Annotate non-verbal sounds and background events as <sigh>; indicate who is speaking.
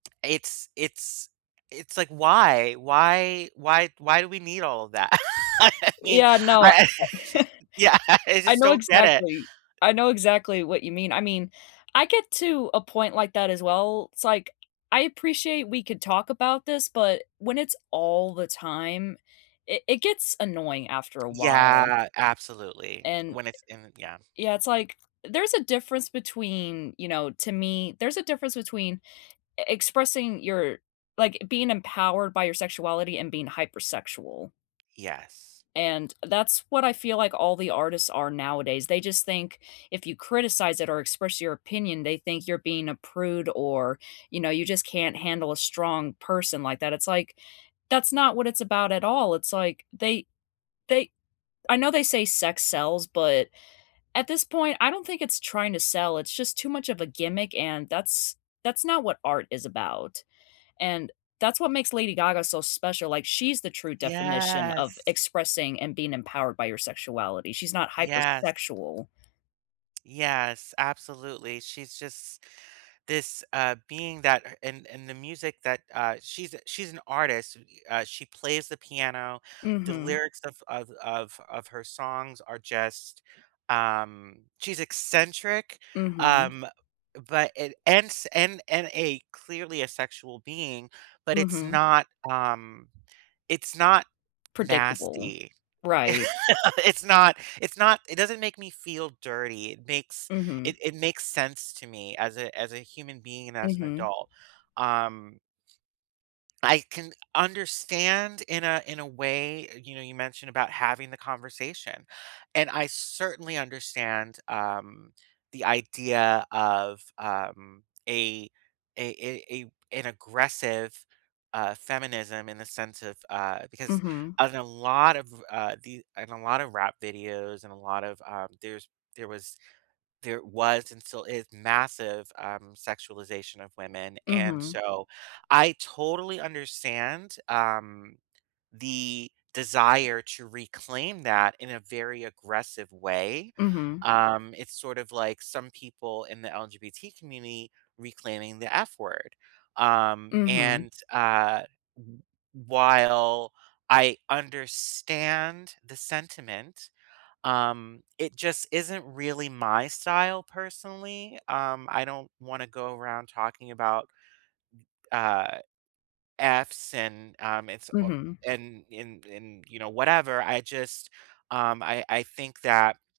Speaker 1: It's it's it's, like, why? Why why why do we need all of that? I mean,
Speaker 2: Yeah, no,
Speaker 1: I
Speaker 2: I <chuckles>
Speaker 1: Yeah, I
Speaker 2: I
Speaker 1: just
Speaker 2: know
Speaker 1: don't get it.
Speaker 2: exactly I know exactly what you mean I mean, I get to a point like that, as well. It's, like, I appreciate we could talk about this, but when it's all the time, i it gets annoying, after a while
Speaker 1: Yeah, absolutely,
Speaker 2: and
Speaker 1: when it's in yeah.
Speaker 2: Yeah, it's like, there's a difference between, you know to me, there's a difference between e expressing your like, being empowered by your sexuality and being hypersexual
Speaker 1: Yes.
Speaker 2: and that's what I feel, like, all the artists are nowadays; they just think if you criticize it or express your opinion, they think you're being a prude or, you know, you just can't handle a strong person like that. It's like, that's not what it's about at all, it's, like, they they I know they say "sex sells" but at this point, I don't think it's trying to sell, it's just too much of a gimmick and that's that's not what art is about. And that's what makes Lady Gaga so special, like, she's the true definition of
Speaker 1: Yes.
Speaker 2: expressing and being empowered by your sexuality, she's not
Speaker 1: Yes.
Speaker 2: hypersexual.
Speaker 1: Yes, absolutely, she's just this, uh, being that and and the music that, uh She's, uh she's an artist, uh, she plays the piano, the
Speaker 2: Mhm.
Speaker 1: lyrics of of of of her songs are just, um she's eccentric,
Speaker 2: Mhm.
Speaker 1: um, but and and s and and a clearly asexual being, but it's
Speaker 2: Mhm.
Speaker 1: not, um it's not
Speaker 2: Predictable,
Speaker 1: nasty. <laughs>
Speaker 2: right.
Speaker 1: It's not it's not it doesn't make me feel dirty, it makes
Speaker 2: Mhm.
Speaker 1: it it makes sense to me as a as a human being and as an
Speaker 2: Mhm.
Speaker 1: adult, um I can understand in a in a way, you know, you mentioned about having the conversation, and I certainly understand, um, the idea of, um, a a a a an aggressive, uh, feminism in the sense of, uh because
Speaker 2: Mhm.
Speaker 1: in a lot of, uh, the in a lot of rap videos and a lot of uh, there's there was there was and still is massive, um, sexualization of women, and
Speaker 2: Mhm.
Speaker 1: so I totally understand, um, the desire to reclaim that in a very aggressive way.
Speaker 2: Mhm.
Speaker 1: Um, it's sort of, like, some people in the LGBT community reclaiming the F word, um,
Speaker 2: Mhm.
Speaker 1: and, uh, w while I understand the sentiment, um, it just isn't really my style personally? Um, I don't wanna go around talking about th uh, Fs and, um, it's ob
Speaker 2: Mhm.
Speaker 1: and in in you know, whatever, I just um, I I think that